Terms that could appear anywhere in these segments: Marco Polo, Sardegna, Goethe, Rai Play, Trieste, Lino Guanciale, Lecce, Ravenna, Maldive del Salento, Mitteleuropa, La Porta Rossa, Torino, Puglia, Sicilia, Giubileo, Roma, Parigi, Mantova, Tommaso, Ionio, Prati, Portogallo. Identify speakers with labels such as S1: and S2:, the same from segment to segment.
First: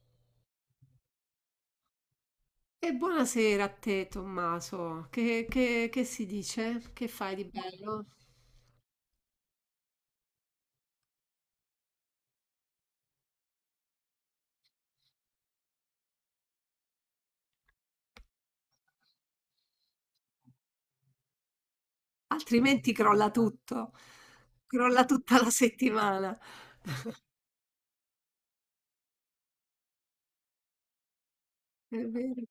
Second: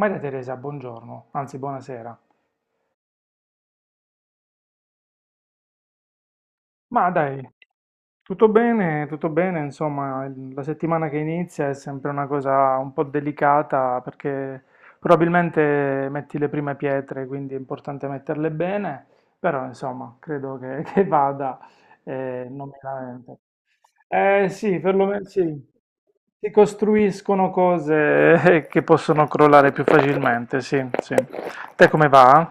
S1: Maria Teresa, buongiorno, anzi buonasera.
S2: E buonasera a te, Tommaso. Che si dice? Che
S1: Ma
S2: fai di
S1: dai,
S2: bello?
S1: tutto bene, insomma, la settimana che inizia è sempre una cosa un po' delicata perché probabilmente metti le prime pietre, quindi è importante metterle bene, però insomma, credo che, che vada, non mi
S2: Altrimenti crolla
S1: lamento.
S2: tutto,
S1: Eh sì,
S2: crolla
S1: perlomeno sì,
S2: tutta la settimana.
S1: si costruiscono cose che possono crollare più facilmente, sì, sì. Te
S2: È
S1: come
S2: vero.
S1: va?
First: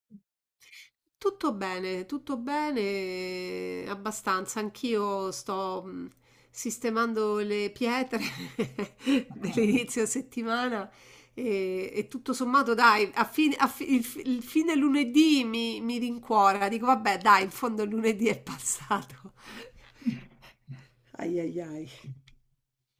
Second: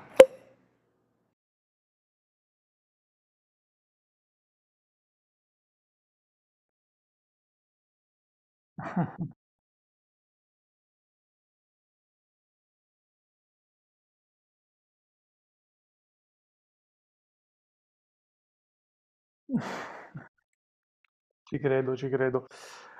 S2: Tutto bene, abbastanza. Anch'io sto sistemando le pietre dell'inizio settimana e tutto sommato, dai, a fine- a fi- il fine lunedì mi rincuora. Dico, vabbè, dai, in fondo il lunedì è passato. Ai
S1: Ci
S2: ai ai.
S1: credo, ci credo.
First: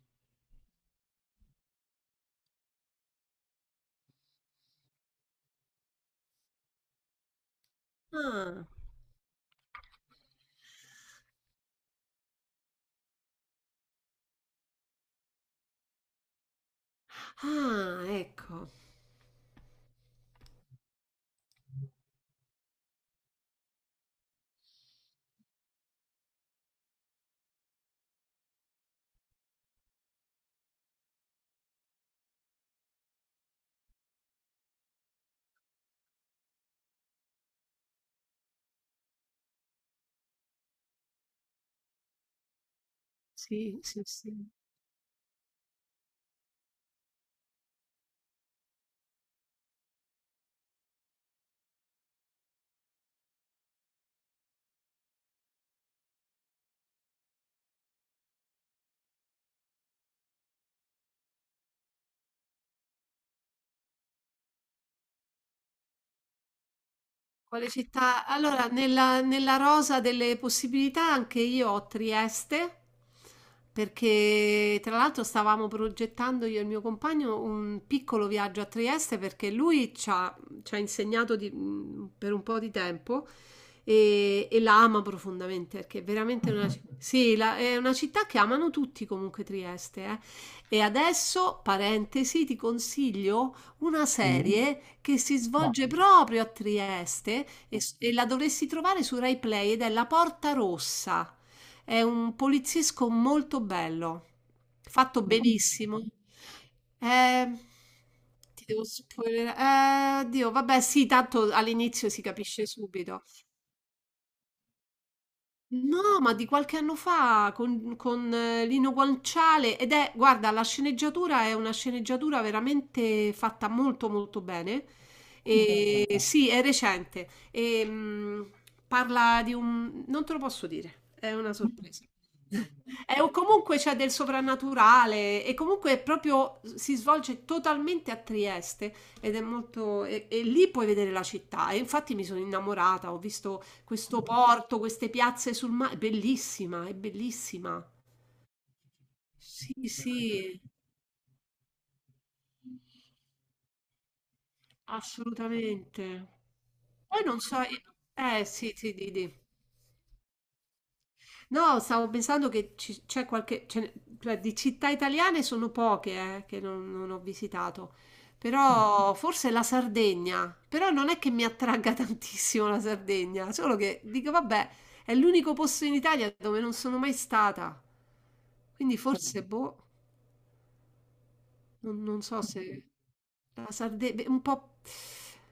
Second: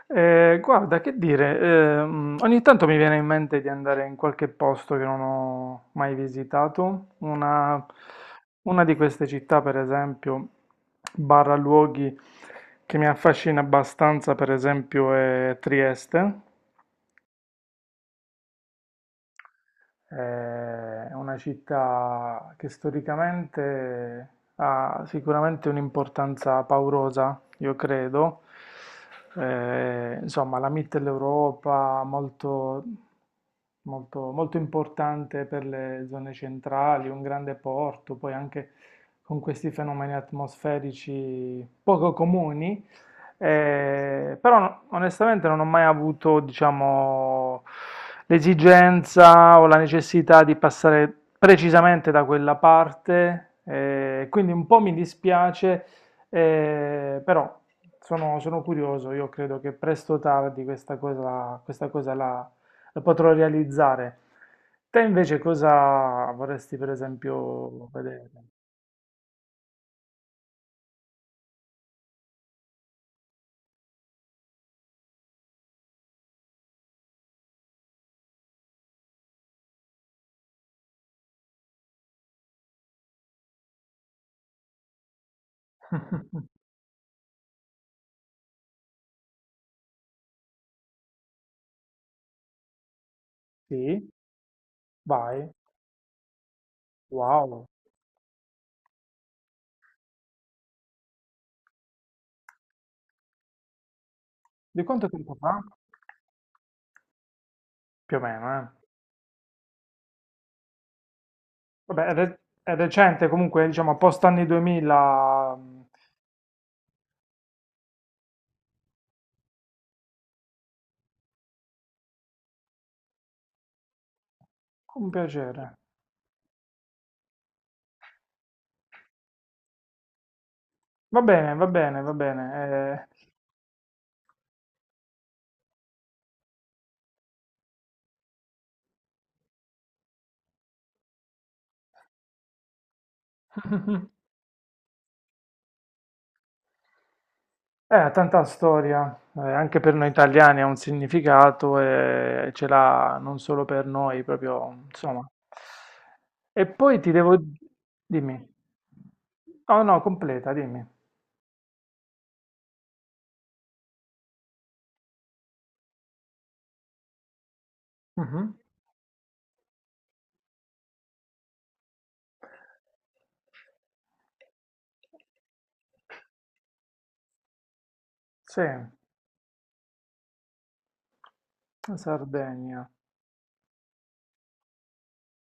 S1: Guarda, che dire, ogni tanto mi viene in mente di andare in qualche posto che non ho mai visitato.
S2: Ah,
S1: Una di queste città, per esempio, barra luoghi che mi affascina abbastanza, per esempio, è Trieste.
S2: ah, ecco.
S1: Eh, È una città che storicamente ha sicuramente un'importanza paurosa, io credo. Insomma, la Mitteleuropa, molto, molto, molto importante per le zone centrali, un grande porto, poi anche con questi fenomeni atmosferici poco comuni.
S2: Sì, sì, sì.
S1: Però onestamente non ho mai avuto, diciamo, l'esigenza o la necessità di passare precisamente da quella parte, quindi un po' mi dispiace, però sono, sono curioso, io credo che presto o tardi questa cosa la lo potrò realizzare. Te invece cosa vorresti per
S2: Quale
S1: esempio
S2: città?
S1: vedere?
S2: Allora, nella rosa delle possibilità anche io ho Trieste, perché tra l'altro stavamo progettando io e il mio compagno un piccolo viaggio a Trieste perché lui ci ha insegnato per un po' di tempo e la ama profondamente perché è veramente una, ci- sì, la- è una città che amano tutti comunque Trieste, eh. E adesso, parentesi, ti consiglio
S1: Sì,
S2: una serie che si
S1: vai.
S2: svolge proprio a Trieste
S1: Wow.
S2: e la dovresti trovare su Rai Play ed è La Porta Rossa. È un poliziesco molto bello,
S1: Di quanto
S2: fatto
S1: tempo fa?
S2: benissimo. Eh,
S1: Più o meno,
S2: ti
S1: eh.
S2: devo spoilerare. Dio, vabbè, sì, tanto
S1: Vabbè,
S2: all'inizio si capisce
S1: è
S2: subito.
S1: recente comunque, diciamo, post anni 2000.
S2: No, ma di qualche anno fa con Lino Guanciale ed è, guarda, la sceneggiatura è una sceneggiatura veramente fatta molto molto bene.
S1: Con piacere.
S2: E, bello. Sì, è recente. Parla di un... non te lo posso dire,
S1: Va
S2: è una
S1: bene, va bene,
S2: sorpresa.
S1: va bene.
S2: È,
S1: Eh.
S2: o comunque c'è del soprannaturale e comunque è proprio si svolge totalmente a Trieste ed è molto... e lì puoi vedere la città e infatti mi sono innamorata, ho visto questo porto, queste piazze sul mare, è bellissima, è bellissima.
S1: Ha tanta storia,
S2: Sì,
S1: anche per noi italiani
S2: sì,
S1: ha un significato e ce l'ha non solo per noi, proprio, insomma.
S2: assolutamente.
S1: E poi ti
S2: Poi
S1: devo...
S2: non so,
S1: Dimmi.
S2: eh sì, sì, di.
S1: Oh no, completa, dimmi.
S2: No, stavo pensando che ci- c'è qualche, ce ne- cioè, di città italiane sono poche, che non ho visitato,
S1: Mhm.
S2: però forse la Sardegna, però non è che mi attragga tantissimo la Sardegna, solo che dico, vabbè, è l'unico posto in Italia dove non sono mai stata,
S1: Sì, la
S2: quindi forse, boh. Non so se
S1: Sardegna.
S2: la Sardegna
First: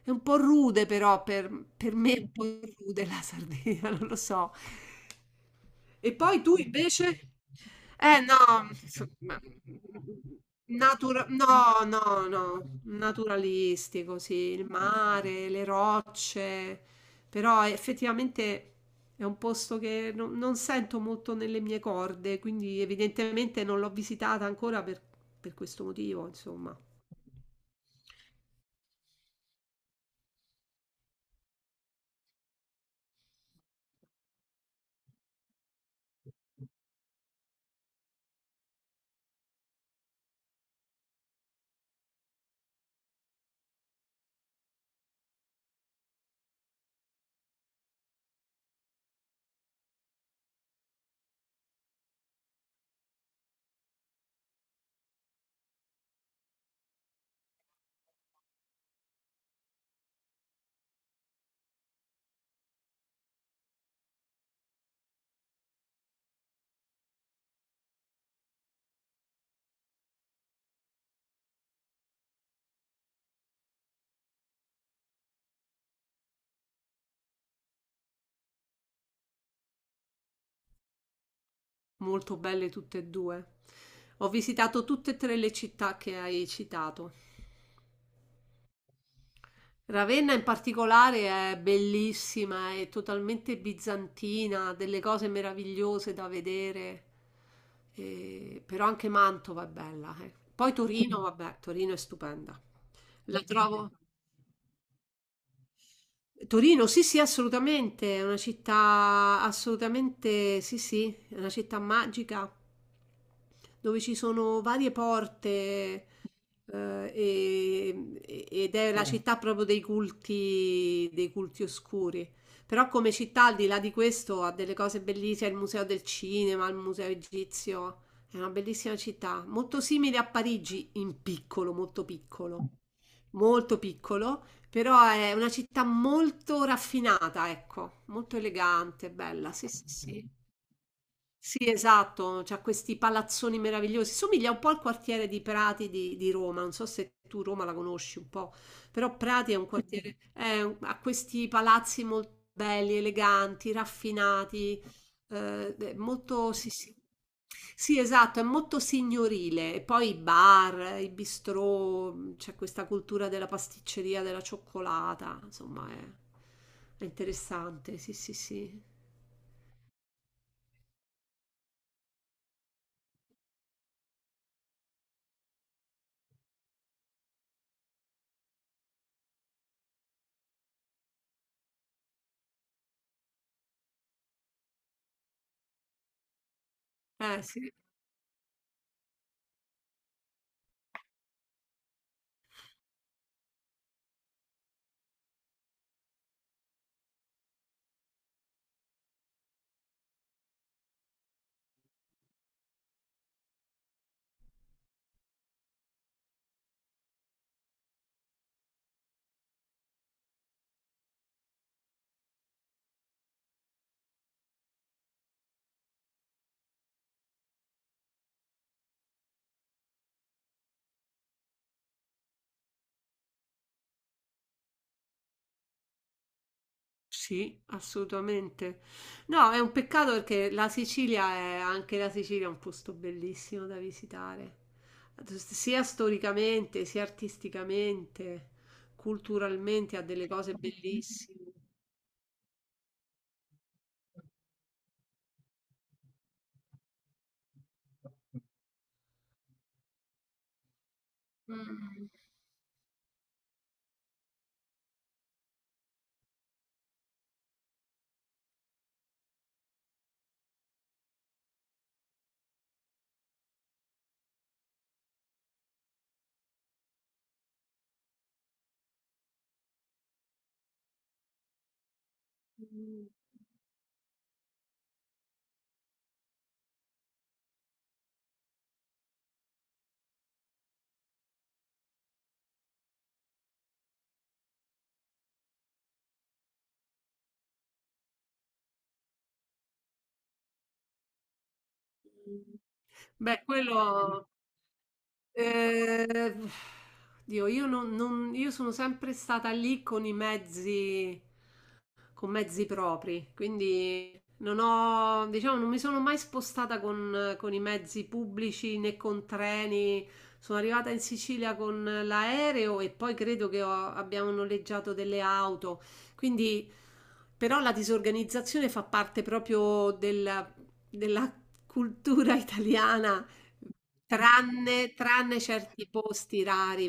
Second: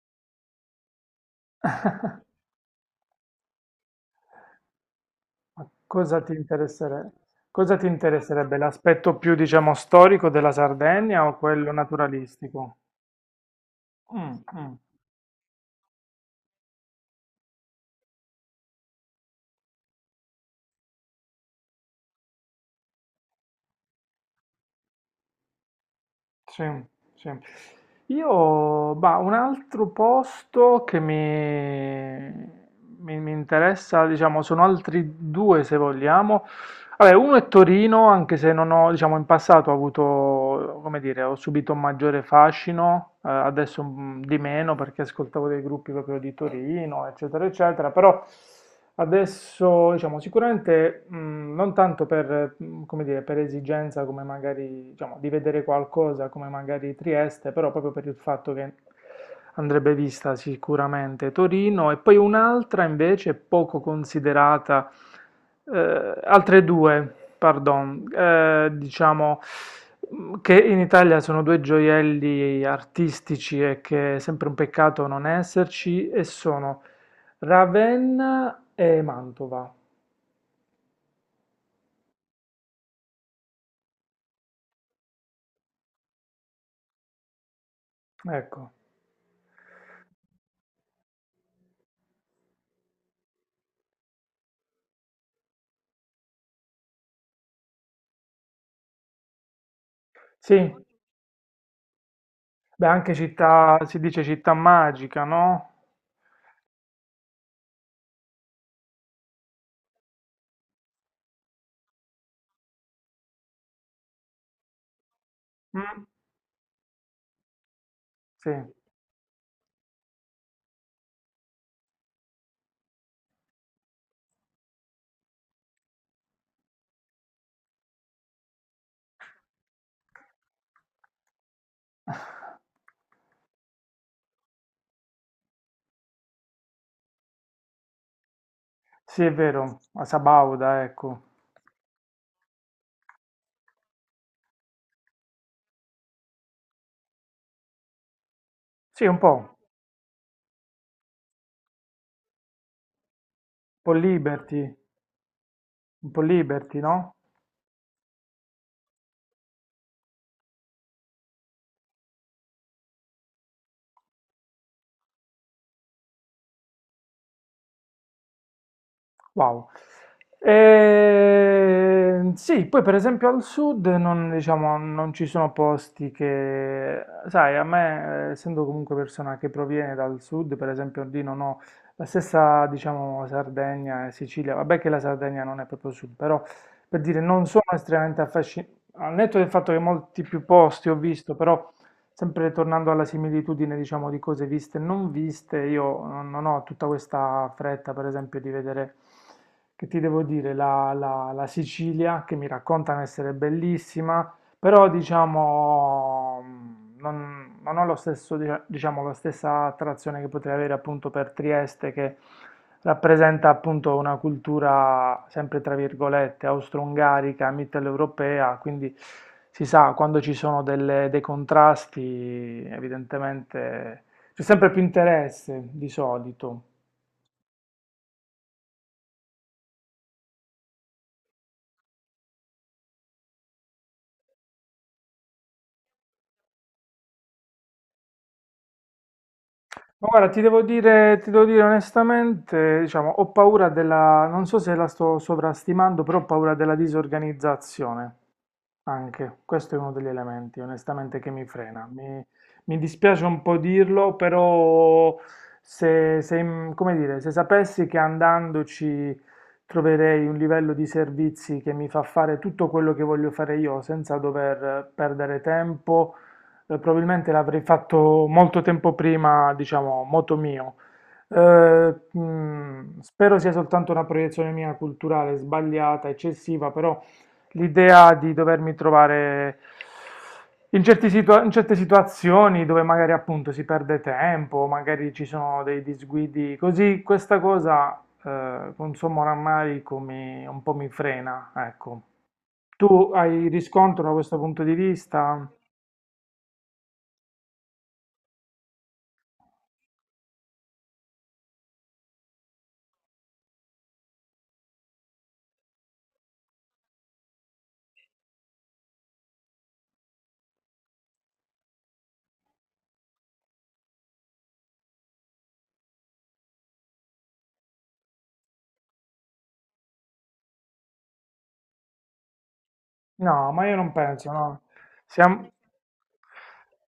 S2: è un po' rude, per me è un po' rude la Sardegna, non lo so.
S1: Ma
S2: E
S1: cosa ti
S2: poi tu invece?
S1: interesserebbe? Cosa ti
S2: Eh
S1: interesserebbe?
S2: no,
S1: L'aspetto più,
S2: insomma,
S1: diciamo, storico della
S2: natura-
S1: Sardegna o quello
S2: no, no,
S1: naturalistico?
S2: no, naturalistico, sì,
S1: Mm,
S2: il
S1: mm.
S2: mare, le rocce, però effettivamente è un posto che non sento molto nelle mie corde, quindi evidentemente non l'ho visitata ancora per questo motivo,
S1: Sì,
S2: insomma.
S1: sì. Io, bah, un altro posto che mi, mi interessa, diciamo, sono altri due se vogliamo. Vabbè, uno è Torino, anche se non ho, diciamo, in passato ho avuto, come dire, ho subito un maggiore fascino, adesso di meno perché ascoltavo dei gruppi proprio di Torino, eccetera, eccetera, però adesso, diciamo, sicuramente non tanto per, come dire, per esigenza come magari, diciamo, di vedere qualcosa come magari Trieste, però proprio per il fatto che andrebbe vista sicuramente Torino e poi un'altra invece poco considerata, altre due, pardon, diciamo che in Italia sono due gioielli artistici e che è sempre un peccato non esserci e sono Ravenna e Mantova.
S2: Molto belle tutte e due. Ho visitato tutte e tre le città che hai citato.
S1: Ecco,
S2: Ravenna in particolare è bellissima, è totalmente bizantina, ha delle cose meravigliose da vedere. E- però anche Mantova è bella, eh.
S1: sì,
S2: Poi Torino, vabbè, Torino è stupenda.
S1: beh, anche
S2: La
S1: città,
S2: trovo,
S1: si dice città magica, no?
S2: Torino, sì, sì, assolutamente, è una città assolutamente, sì, sì, è una città magica dove ci sono varie
S1: Mm.
S2: porte,
S1: Sì,
S2: ed è la mm, città proprio dei culti oscuri. Però come città, al di là di questo, ha delle cose bellissime, il Museo del Cinema, il Museo Egizio, è una bellissima città, molto simile a Parigi in piccolo, molto piccolo molto piccolo, però è una città molto raffinata, ecco, molto elegante,
S1: sì, è
S2: bella, sì,
S1: vero,
S2: sì,
S1: a
S2: sì.
S1: Sabauda, ecco.
S2: Sì, esatto, c'ha questi palazzoni meravigliosi. Somiglia un po' al quartiere di Prati di Roma. Non so se tu Roma la conosci un po',
S1: Sì,
S2: però Prati è un quartiere, ha questi palazzi molto belli, eleganti,
S1: po' Liberty,
S2: raffinati, è
S1: un po'
S2: molto, sì,
S1: Liberty,
S2: sì.
S1: no?
S2: Sì, esatto, è molto signorile. E poi i bar, i bistrò, c'è questa cultura della pasticceria, della cioccolata, insomma, è interessante. Sì, sì, sì.
S1: Wow. E... sì, poi per esempio al sud non, diciamo, non ci sono posti che, sai, a me, essendo comunque persona che proviene dal sud, per esempio lì non ho la stessa, diciamo, Sardegna e Sicilia, vabbè che la Sardegna non è proprio sud, però per dire non sono
S2: Sì.
S1: estremamente affascinato, al netto del fatto che molti più posti ho visto, però sempre tornando alla similitudine, diciamo, di cose viste e non viste, io non ho tutta questa fretta, per esempio, di vedere, che ti devo dire, la Sicilia, che mi raccontano essere bellissima, però diciamo non, non ho lo stesso, diciamo, la stessa attrazione che potrei avere appunto per Trieste che rappresenta appunto una cultura sempre tra virgolette austro-ungarica, mitteleuropea, quindi si sa quando ci sono dei contrasti evidentemente c'è sempre più interesse di solito.
S2: Sì, assolutamente. No, è un peccato perché la Sicilia è anche la Sicilia è un posto bellissimo da visitare, sia storicamente, sia artisticamente, culturalmente ha delle
S1: Ora
S2: cose
S1: ti devo
S2: bellissime.
S1: dire onestamente, diciamo, ho paura della, non so se la sto sovrastimando, però ho paura della disorganizzazione. Anche, questo è uno degli elementi, onestamente, che mi frena. Mi dispiace un po' dirlo, però se, se, mm, come dire, se sapessi che andandoci troverei un livello di servizi che mi fa fare tutto quello che voglio fare io senza dover perdere tempo, probabilmente l'avrei fatto molto tempo prima, diciamo, moto mio. Spero sia soltanto una proiezione mia culturale sbagliata, eccessiva, però l'idea di dovermi trovare in certe situazioni dove magari appunto si perde tempo, magari ci sono dei disguidi, così questa cosa con sommo rammarico un po' mi frena, ecco. Tu
S2: Beh,
S1: hai riscontro da
S2: quello
S1: questo punto di vista?
S2: eh, Dio, io non- non- io sono sempre stata lì con i mezzi con mezzi propri, quindi non ho, diciamo, non mi sono mai spostata con i mezzi pubblici né con treni. Sono arrivata in Sicilia con l'aereo e poi credo che abbiamo noleggiato delle auto. Quindi, però, la disorganizzazione fa parte proprio della cultura italiana,
S1: No, ma io non penso, no.
S2: tranne
S1: Siamo...
S2: certi posti rari,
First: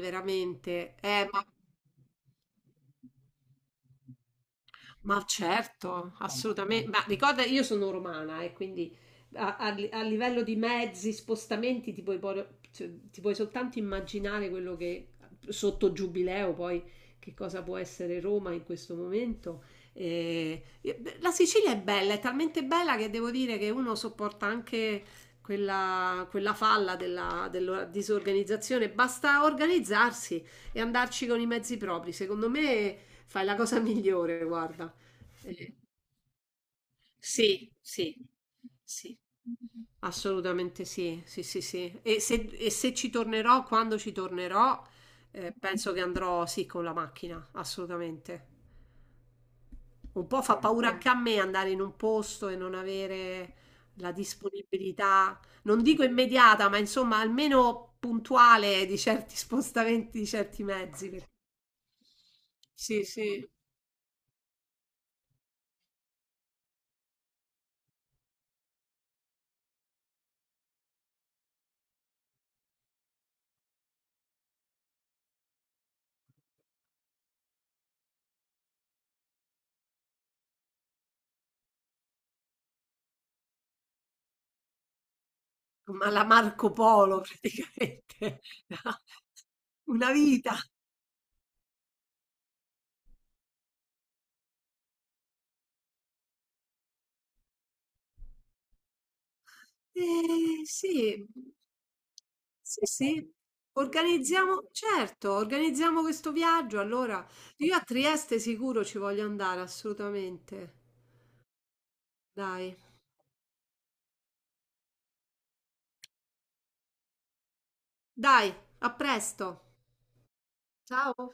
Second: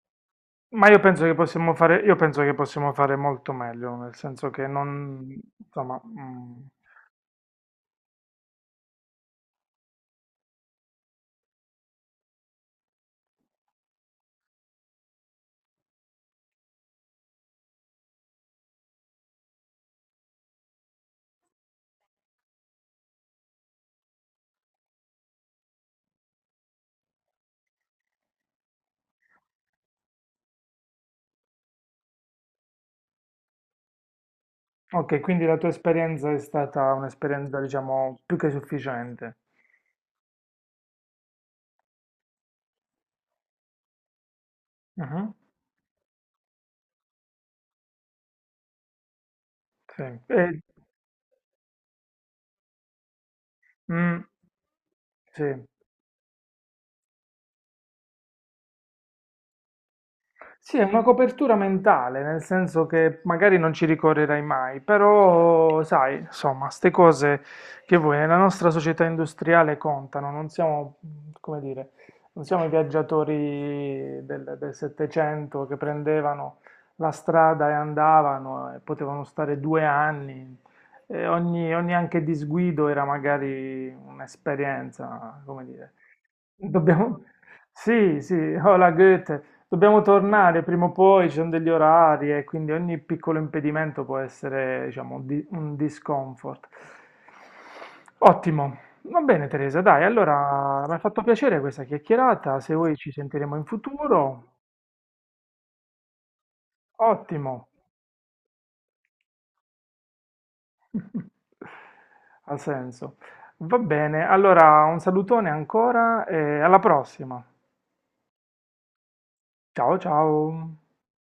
S2: veramente. Ma
S1: Io penso che possiamo fare molto meglio, nel senso che
S2: ma
S1: non, insomma,
S2: certo,
S1: mm,
S2: assolutamente. Ma ricorda, io sono romana e quindi a livello di mezzi, spostamenti, ti puoi soltanto immaginare quello che sotto Giubileo poi che cosa può essere Roma in questo momento. La Sicilia è bella, è talmente bella che devo dire che uno sopporta anche quella falla della disorganizzazione. Basta organizzarsi e andarci con i mezzi propri. Secondo me fai la cosa migliore, guarda.
S1: ok, quindi la tua esperienza è stata un'esperienza,
S2: Sì, sì,
S1: diciamo, più che
S2: sì.
S1: sufficiente.
S2: Assolutamente sì, sì, sì, sì. E se ci tornerò, quando ci tornerò,
S1: Mhm.
S2: penso che andrò sì con la macchina, assolutamente.
S1: Sì.
S2: Un po' fa
S1: E-
S2: paura anche a me andare in un posto e non avere la
S1: mm,
S2: disponibilità,
S1: sì.
S2: non dico immediata, ma insomma almeno puntuale di certi spostamenti, di certi
S1: Sì, è una
S2: mezzi, perché-
S1: copertura mentale, nel senso
S2: sì,
S1: che
S2: sì,
S1: magari non ci ricorrerai mai, però sai, insomma, ste cose che voi nella nostra società industriale contano, non siamo, come dire, non siamo i viaggiatori del Settecento che prendevano la strada e andavano e potevano stare 2 anni. E ogni, ogni anche disguido era magari un'esperienza, come dire.
S2: ma la Marco Polo
S1: Dobbiamo... Sì, sì,
S2: praticamente.
S1: oh la Goethe, dobbiamo
S2: Una vita.
S1: tornare prima o poi, ci sono degli orari e quindi ogni piccolo impedimento può essere, diciamo, un discomfort. Ottimo, va bene Teresa, dai, allora mi
S2: Sì,
S1: ha fatto
S2: mhmm,
S1: piacere questa chiacchierata, se
S2: sì,
S1: vuoi ci
S2: sì,
S1: sentiremo in futuro,
S2: organizziamo certo, organizziamo questo viaggio allora.
S1: ottimo,
S2: Io a Trieste sicuro ci voglio andare, assolutamente.
S1: ha
S2: Dai,
S1: senso. Va bene, allora un salutone ancora e alla prossima.
S2: dai, a presto.
S1: Ciao ciao.
S2: Ciao.